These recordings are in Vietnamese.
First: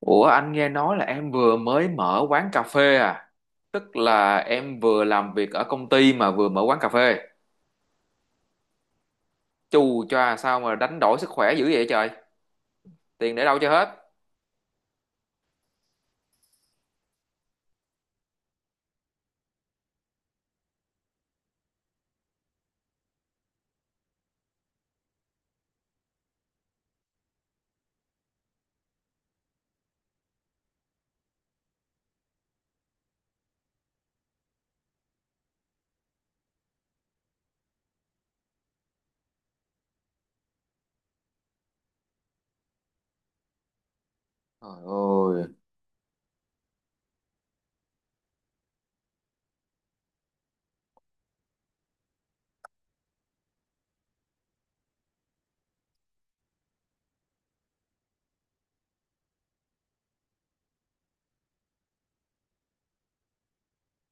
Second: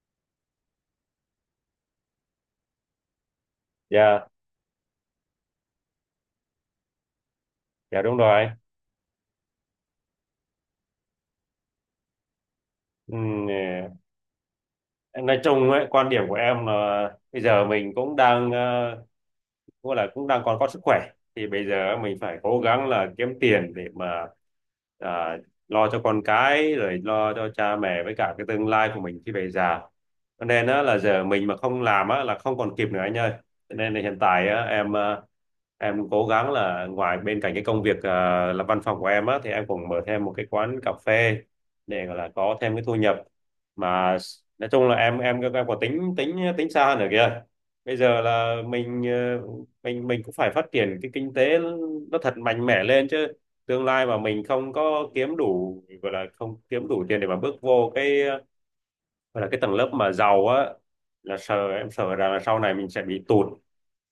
Ủa, anh nghe nói là em vừa mới mở quán cà phê à? Tức Dạ, là em vừa làm việc ở công ty mà vừa mở quán cà phê. dạ, đúng rồi. Chù choa, sao mà đánh đổi sức khỏe dữ vậy trời? Tiền để Ừm, đâu cho hết? ờ, nói chung ấy, quan điểm của em là bây giờ mình cũng đang cũng đang còn có sức khỏe, thì bây giờ mình phải cố gắng là kiếm tiền để mà à, lo cho con cái, rồi lo cho cha mẹ với cả cái tương lai của mình khi về già. Cho nên á, là giờ mình mà không làm á, là không còn kịp nữa anh ơi. Cho nên là hiện tại á, em cố gắng là ngoài bên cạnh cái công việc là văn phòng của em á, thì em cũng mở thêm một cái quán cà phê để gọi là có thêm cái thu nhập mà. Nói Trời chung là em em ơi! em có tính tính tính xa nữa kìa. Bây giờ là mình ờ, mình cũng phải phát triển cái kinh tế nó thật mạnh mẽ lên chứ. Tương lai mà mình không có kiếm đủ, gọi là không kiếm đủ tiền để mà bước vô cái gọi là cái tầng lớp mà giàu á, là sợ em sợ rằng là sau này mình sẽ bị tụt,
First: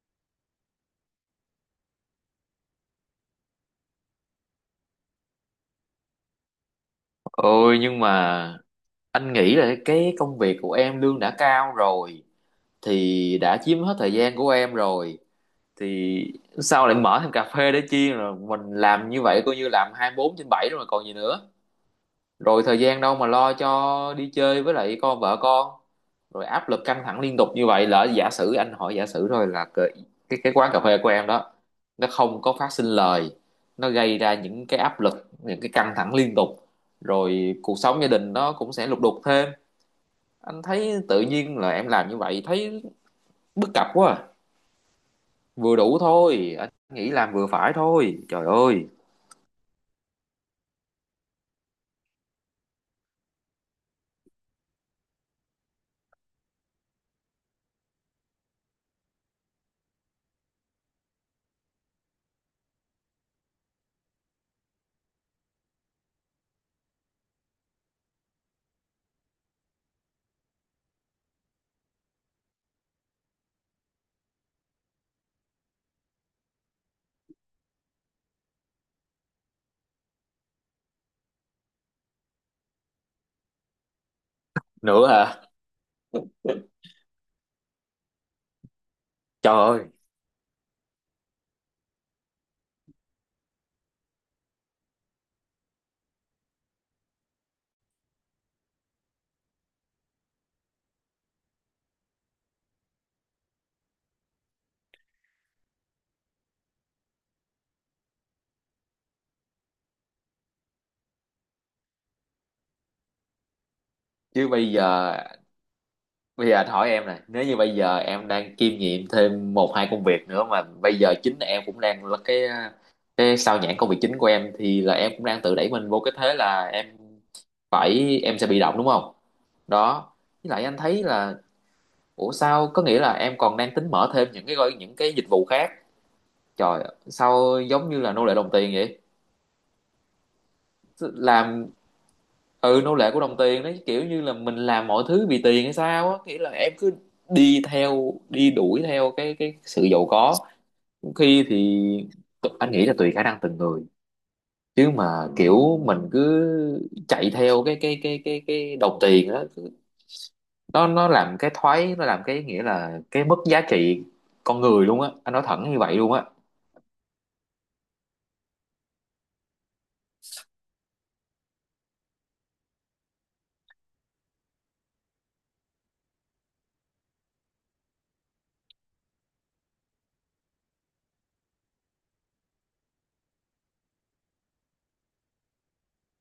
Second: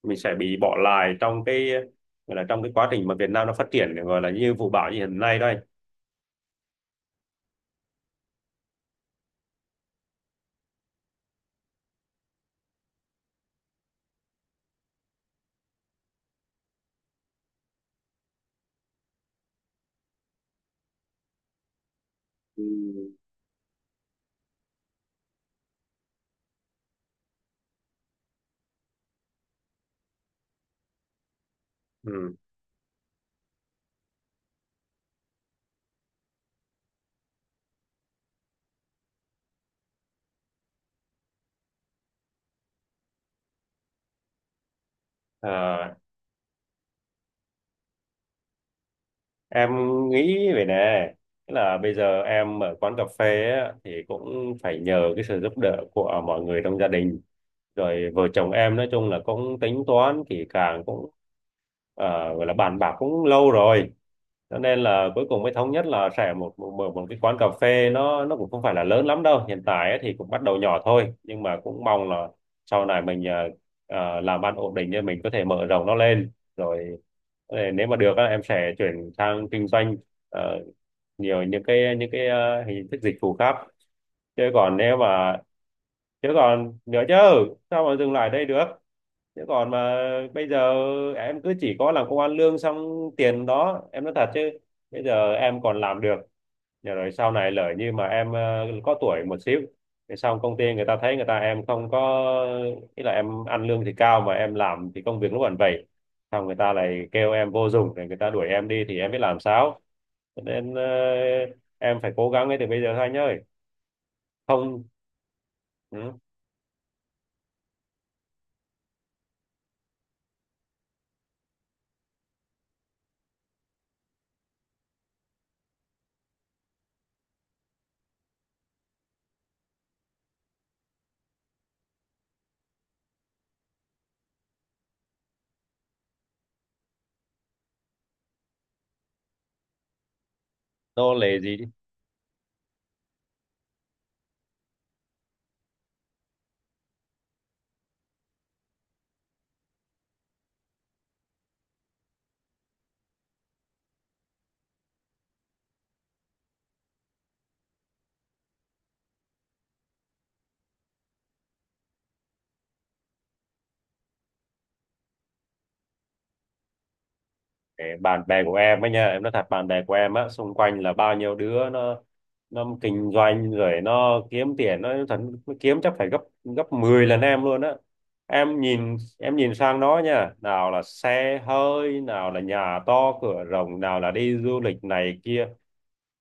mình sẽ bị bỏ lại trong cái gọi là trong cái quá trình mà Việt Nam nó phát triển, gọi là như vụ bão như hiện nay đó anh. Ôi, nhưng mà anh nghĩ là cái công việc của em lương đã cao rồi, thì đã chiếm hết thời gian của em rồi, thì sao lại mở thêm cà phê để chi? Rồi mình làm như vậy coi như làm 24/7 rồi mà còn gì nữa. Rồi Ừ. thời gian đâu mà lo cho đi chơi với lại con vợ con? Rồi áp lực căng thẳng liên tục như vậy, lỡ, giả sử anh hỏi giả sử thôi, là cái quán cà phê của em đó nó Ừ. không có phát sinh lời, nó gây ra những cái áp lực, những cái căng thẳng liên tục, rồi cuộc sống gia đình nó cũng sẽ lục đục thêm. Anh thấy tự nhiên là em làm như vậy thấy bất cập quá à. Vừa Ờ, đủ thôi, anh nghĩ làm vừa phải thôi, trời ơi! em nghĩ về nè. Tức là bây giờ em ở quán cà phê á, thì cũng phải nhờ cái sự giúp đỡ của mọi người trong gia đình. Rồi vợ chồng em nói chung là cũng tính toán kỹ càng, cũng à, gọi là bàn bạc cũng lâu rồi, cho nên là cuối cùng mới thống nhất là sẽ một một, một một cái quán cà phê. Nó cũng không phải là lớn lắm đâu, hiện tại ấy thì cũng bắt đầu nhỏ thôi, nhưng mà cũng mong là sau này mình làm ăn ổn định nên mình có thể mở rộng nó lên. Rồi nếu mà được á, em sẽ chuyển sang kinh doanh ờ, nhiều những cái hình thức dịch vụ khác. chứ còn nếu Nữa hả? mà Chứ còn nữa chứ, sao mà dừng lại đây được. Chứ Trời còn ơi. mà Bây giờ em cứ chỉ có làm công ăn lương, xong tiền đó em nói thật chứ, bây giờ em còn làm được. Nhờ rồi sau này lỡ như mà em có tuổi một xíu thì xong công ty người ta thấy người ta em không có, ý là em ăn lương thì cao mà em làm thì công việc lúc còn vậy, xong người ta lại kêu em vô dụng rồi người ta đuổi em đi thì em biết làm sao. Cho nên em phải cố gắng ngay từ bây giờ thôi anh ơi. Chứ bây Không, giờ. ừ, Bây giờ anh hỏi em này, nếu như bây giờ em đang kiêm nhiệm thêm một hai công việc nữa mà bây giờ chính em cũng đang là cái sao nhãng công việc chính của em, thì là em cũng đang tự đẩy mình vô cái thế là em phải em sẽ bị động, đúng không? Đó. Với lại anh thấy là, ủa sao có nghĩa là em còn đang tính mở thêm những cái dịch vụ khác. Trời, sao giống như là nô lệ đồng tiền vậy? nô lệ gì. Làm, ừ, nô lệ của đồng tiền đấy, kiểu như là mình làm mọi thứ vì tiền hay sao á, nghĩa là em cứ đi theo đi đuổi theo cái sự giàu có. Khi thì anh nghĩ là tùy khả năng từng người, chứ mà kiểu mình cứ chạy theo cái đồng tiền á, nó làm cái thoái, nó làm cái, nghĩa là cái mất giá trị con người luôn á, anh nói thẳng như vậy luôn á. Để bạn bè của em ấy nha, em nói thật, bạn bè của em á, xung quanh là bao nhiêu đứa nó kinh doanh rồi nó kiếm tiền nó thật, nó kiếm chắc phải gấp gấp 10 lần em luôn á. Em nhìn sang nó nha, nào là xe hơi, nào là nhà to cửa rộng, nào là đi du lịch này kia.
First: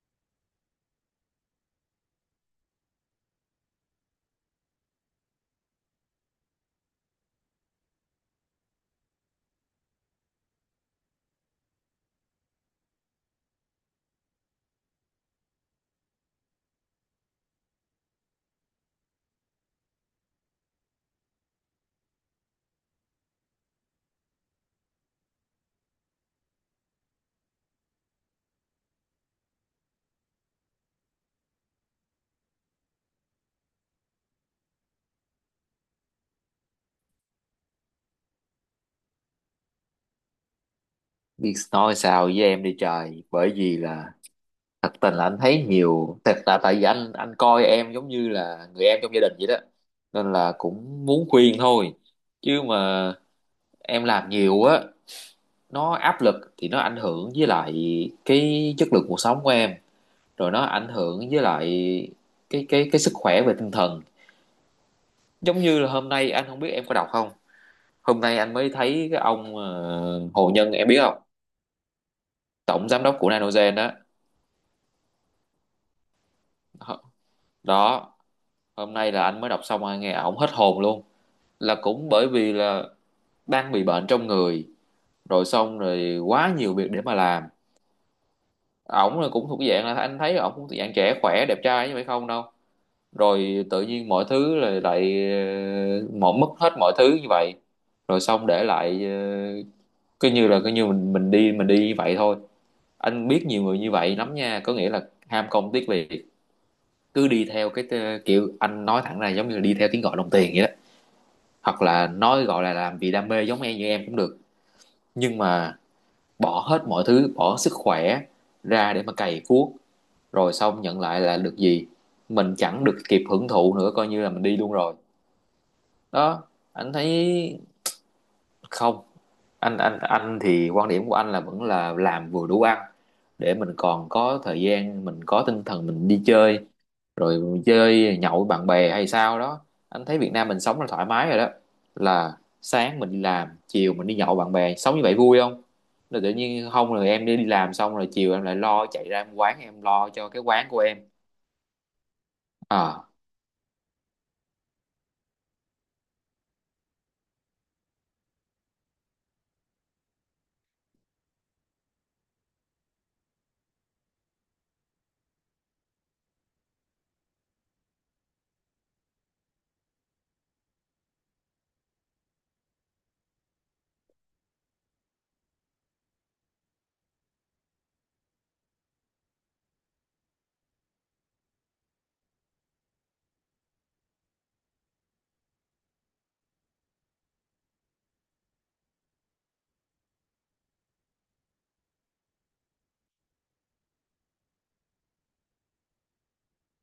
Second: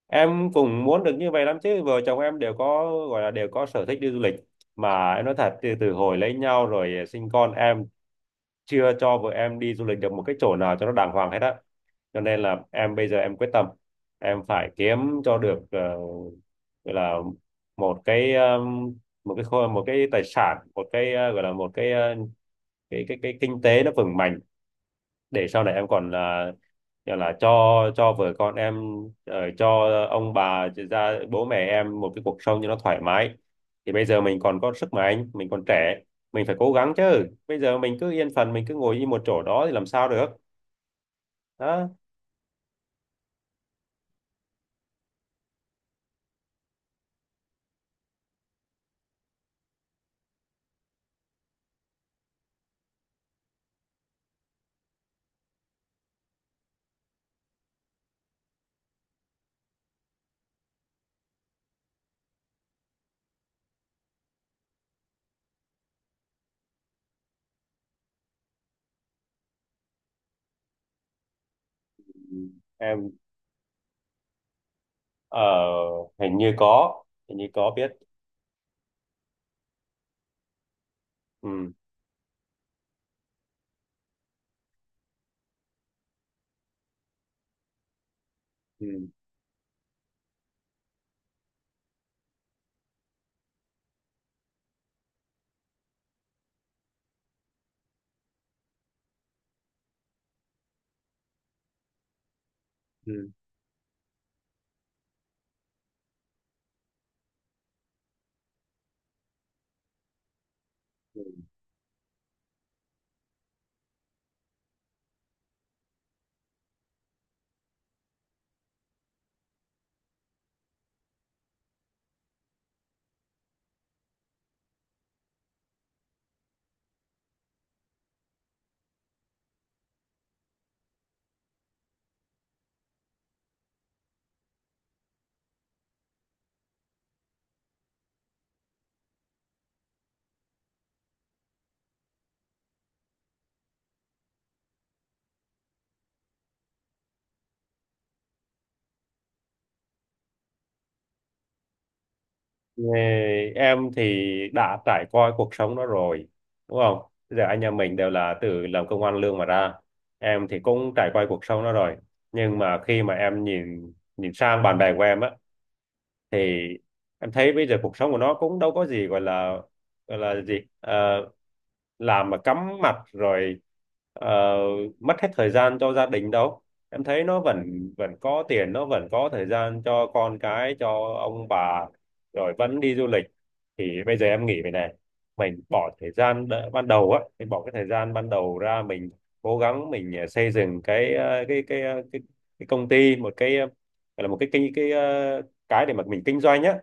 Em cũng muốn được như vậy lắm chứ, vợ chồng em đều có, gọi là đều có sở thích đi du lịch, mà em nói thật, từ từ hồi lấy nhau rồi sinh con, em chưa cho vợ em đi du lịch được một cái chỗ nào cho nó đàng hoàng hết á. Cho nên là em bây giờ em quyết tâm em phải kiếm cho được gọi là một cái, một cái một cái tài sản, một cái gọi là một cái cái kinh tế nó vững mạnh để sau này em còn là gọi là cho vợ con em, cho ông bà, cho ra bố mẹ em một cái cuộc sống cho nó thoải mái. Thì bây giờ mình còn có sức mạnh, mình còn trẻ, mình phải cố gắng chứ. Bây giờ mình cứ yên phận, mình cứ ngồi yên một chỗ đó thì làm sao được. Biết Đó. nói sao với em đi trời, bởi vì là thật tình là anh thấy nhiều thật, là tại vì anh coi em giống như là người em trong gia đình vậy đó, nên là cũng muốn khuyên thôi. Chứ mà em làm nhiều á nó áp lực, thì nó ảnh hưởng với lại cái chất lượng cuộc sống của em, rồi nó ảnh hưởng với lại cái sức khỏe về tinh thần. Giống như là hôm nay anh không biết em có đọc không, hôm nay anh mới thấy cái ông Hồ Nhân em biết không? Ừ. Tổng giám Em đốc của Nanogen đó. ờ, hình như có hình như có biết. Đó, hôm nay là anh mới đọc xong, anh nghe ổng hết hồn luôn. Ừ. Là cũng bởi vì là đang bị bệnh trong người, rồi xong rồi quá nhiều việc để mà làm. Ừ. Ổng là cũng thuộc dạng là, anh thấy ổng cũng thuộc dạng trẻ khỏe đẹp trai như vậy không đâu. Rồi tự nhiên mọi thứ là lại, một mất hết mọi thứ như vậy, rồi xong để lại cứ như mình đi mình đi như vậy thôi. Anh Ừ. biết nhiều người như vậy lắm nha, có nghĩa là ham công tiếc việc, cứ đi theo kiểu, anh nói thẳng ra, giống như là đi theo tiếng gọi đồng tiền vậy đó. Ừ. Hoặc là nói gọi là làm vì đam mê giống em như em cũng được, nhưng mà bỏ hết mọi thứ, bỏ sức khỏe ra để mà cày cuốc, rồi xong nhận lại là được gì? Mình chẳng được kịp hưởng thụ nữa, coi như là mình đi luôn rồi. Đó, anh thấy không, anh thì quan điểm của anh là vẫn là làm vừa đủ ăn, để mình còn có thời gian, mình có tinh thần mình đi chơi, rồi mình chơi nhậu với bạn bè hay sao đó. Anh thấy Việt Nam mình sống là thoải mái rồi đó, là sáng mình đi làm, chiều mình đi nhậu với bạn bè, sống như vậy vui không? Rồi tự nhiên không, rồi em đi làm xong rồi chiều em lại lo chạy ra em quán, em lo cho cái quán của em Ờ, à. em thì đã trải qua cuộc sống đó rồi, đúng không. Bây giờ anh em mình đều là từ làm công ăn lương mà ra, em thì cũng trải qua cuộc sống đó rồi, nhưng mà khi mà em nhìn nhìn sang bạn bè của em á, thì em thấy bây giờ cuộc sống của nó cũng đâu có gì gọi là, gọi là gì. Ờ, làm mà cắm mặt rồi ờ, mất hết thời gian cho gia đình đâu. Em thấy nó vẫn vẫn có tiền, nó vẫn có thời gian cho con cái, cho ông bà, rồi vẫn đi du lịch. Thì bây giờ em nghĩ vậy này, mình bỏ thời gian ban đầu á, mình bỏ cái thời gian ban đầu ra, mình cố gắng mình xây dựng cái công ty, một cái gọi là một cái để mà mình kinh doanh á,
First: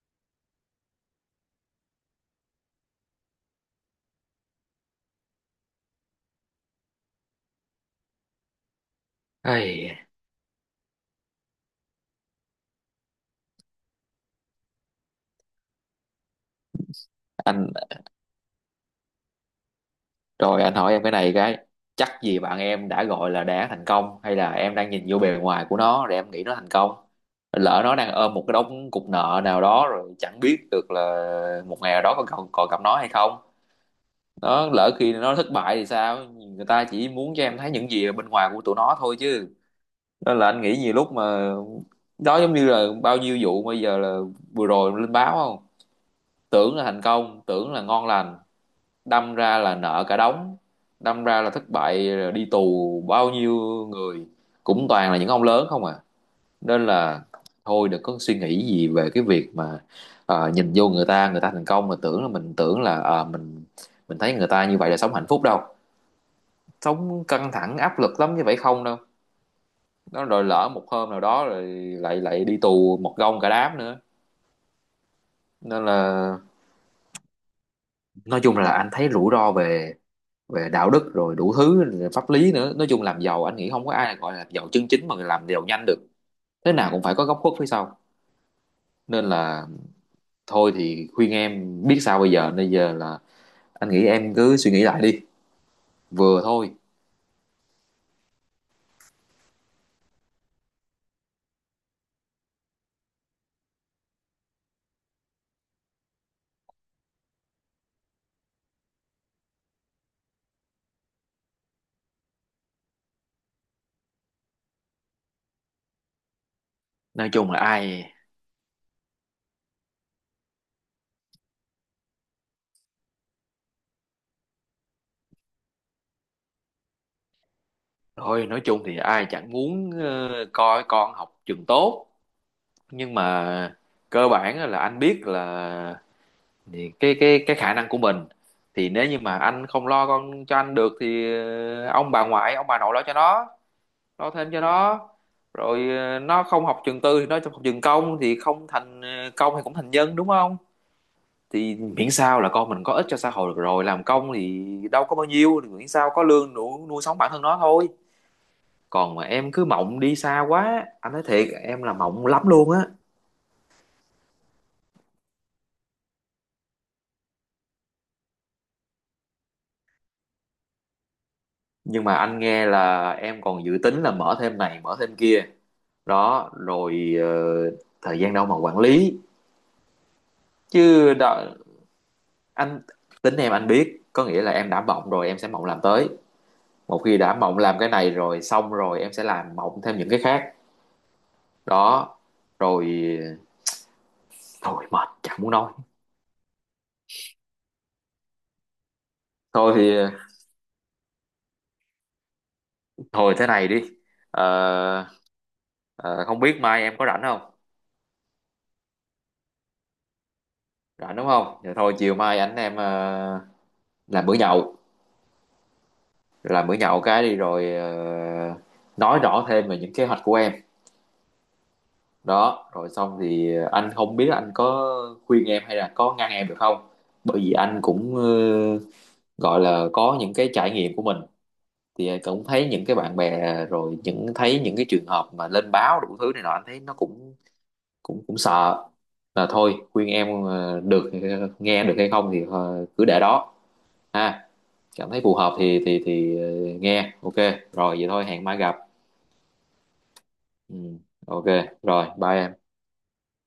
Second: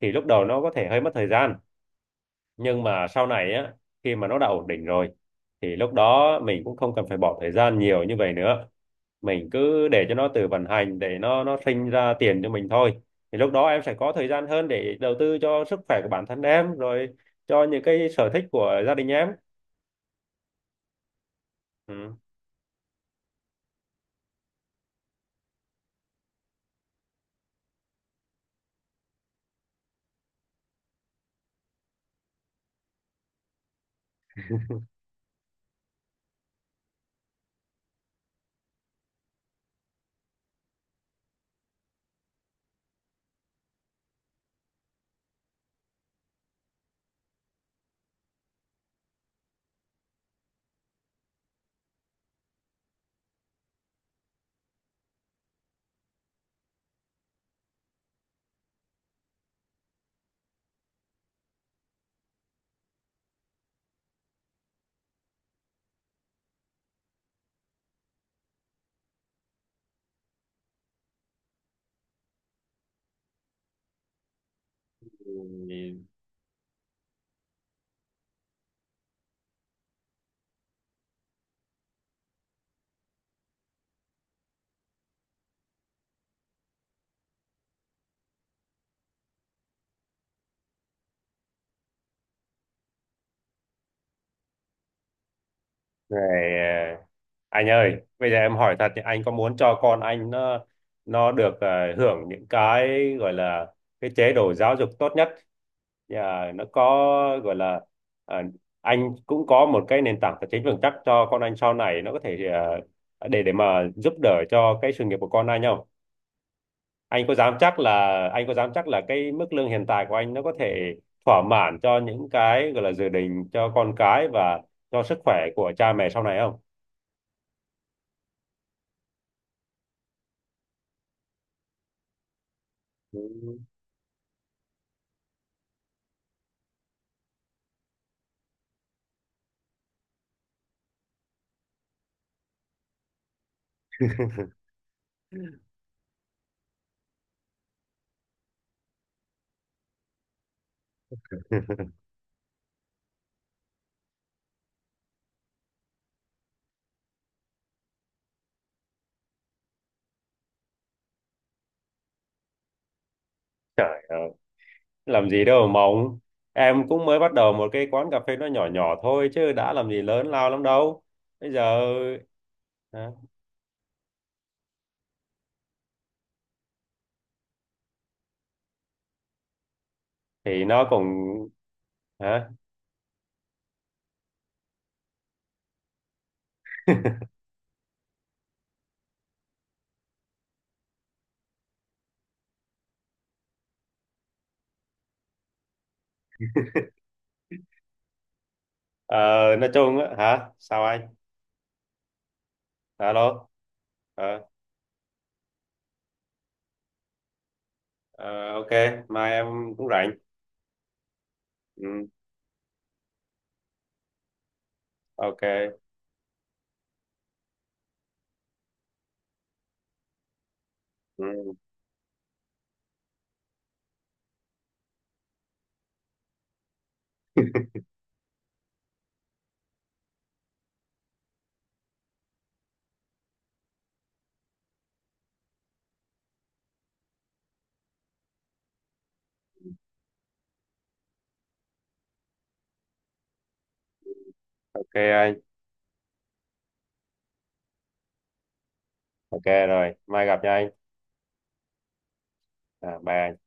thì lúc đầu nó có thể hơi mất thời gian, nhưng mà sau này á, khi mà nó đã ổn định rồi thì lúc đó mình cũng không cần phải bỏ thời gian nhiều như vậy nữa, mình cứ Ây, để cho nó tự vận hành để nó sinh ra tiền cho mình thôi. Thì lúc đó em sẽ có thời gian hơn để đầu tư cho sức khỏe của bản thân em rồi, cho những anh, cái sở thích của gia đình em. rồi anh hỏi em cái này, cái, chắc Ừ. gì bạn em đã gọi là đã thành công, hay là em đang nhìn vô bề ngoài của nó rồi em nghĩ nó thành công? Lỡ nó đang ôm một cái đống cục nợ nào đó rồi chẳng biết được là một ngày nào đó còn còn, còn gặp nó hay không? Nó lỡ khi nó thất bại thì sao, người ta chỉ muốn cho em thấy những gì ở bên ngoài của tụi nó thôi chứ. Nên là anh nghĩ nhiều lúc mà, đó giống như là bao nhiêu vụ bây giờ là vừa rồi lên báo không, tưởng là thành công tưởng là ngon lành, đâm ra là nợ cả đống, đâm ra là thất bại đi tù bao nhiêu người, cũng toàn là những ông lớn không à. Nên là thôi đừng có suy nghĩ gì về cái việc mà nhìn vô người ta, người ta thành công mà tưởng là mình tưởng là mình thấy người ta như vậy là sống hạnh phúc đâu. Sống căng thẳng áp lực lắm, như vậy không đâu. Nó rồi lỡ một hôm nào đó rồi lại lại đi tù một gông cả đám nữa. Nên Ừ. là nói chung là anh thấy rủi ro về về đạo đức rồi đủ thứ pháp lý nữa. Nói chung làm giàu anh nghĩ không có ai gọi là giàu chân chính mà làm giàu nhanh được, thế nào cũng phải có góc khuất phía sau. Nên là thôi thì khuyên em biết sao bây giờ là anh nghĩ em cứ suy nghĩ lại đi, vừa Rồi, thôi. Anh ơi, bây giờ em hỏi thật thì anh có muốn cho con anh nó được hưởng những cái gọi là cái chế độ giáo dục tốt nhất. Nhà nó có, gọi là ờ, anh cũng có một cái nền tảng tài chính vững chắc cho con anh sau này, nó có thể để mà giúp đỡ cho cái sự nghiệp của con anh không? Anh nói có chung dám là chắc ai là, anh có dám chắc là cái mức lương hiện tại của anh nó có thể thỏa mãn cho những cái gọi là dự định cho con cái và cho sức khỏe của cha mẹ sau này không? thôi nói chung thì ai chẳng muốn coi con học trường tốt, nhưng mà cơ bản là anh biết là thì cái khả năng của mình, thì nếu như mà anh không lo con cho anh được thì ông bà ngoại ông bà nội lo cho nó, lo thêm cho nó. Ừ. Rồi nó không học trường tư thì nó học trường công, thì không thành công thì cũng thành nhân, đúng không? Thì miễn sao là con mình có ích cho xã hội được rồi, làm công thì đâu có bao nhiêu, thì miễn sao có lương đủ nuôi sống bản thân nó thôi. Còn mà em cứ mộng đi xa quá, anh nói thiệt em là mộng lắm luôn á. Trời ơi, làm gì đâu mà mộng. Em cũng mới bắt đầu một cái quán cà phê nó nhỏ nhỏ thôi chứ đã làm gì lớn lao lắm đâu. Bây giờ Nhưng mà anh nghe hả? là em còn dự tính là mở thêm này mở thêm kia, đó rồi thời gian đâu mà quản lý? Thì nó cũng, Chứ đó, hả? anh tính em anh biết, có nghĩa là em đã mộng rồi em sẽ mộng làm tới, một khi đã mộng làm cái này rồi xong rồi em sẽ làm mộng thêm những cái khác. Đó rồi, thôi mệt chẳng muốn nói. Ờ, nói Thôi thì chung á, hả? Sao anh? thôi thế Alo. này đi. Ờ, Ờ, không biết mai em có rảnh không? ờ, ok, mai em cũng rảnh. Rảnh, đúng không? Vậy Ừ, thôi chiều mai anh em làm bữa nhậu, ok. Cái đi rồi nói rõ thêm về những kế hoạch của em. Ừ, Đó rồi xong thì anh không biết anh có khuyên em hay là có ngăn em được không, bởi vì anh cũng gọi là có những cái trải nghiệm của mình, thì cũng thấy những cái bạn bè à, rồi thấy những cái trường hợp mà lên báo đủ thứ này nọ anh thấy nó cũng cũng cũng sợ. Là thôi khuyên em được, nghe được hay không thì cứ để đó ha. ok Cảm thấy phù anh. hợp thì nghe ok. Rồi vậy thôi hẹn mai gặp. Ok rồi, mai gặp nha anh. Ừ, ok, rồi bye em. À, bye anh.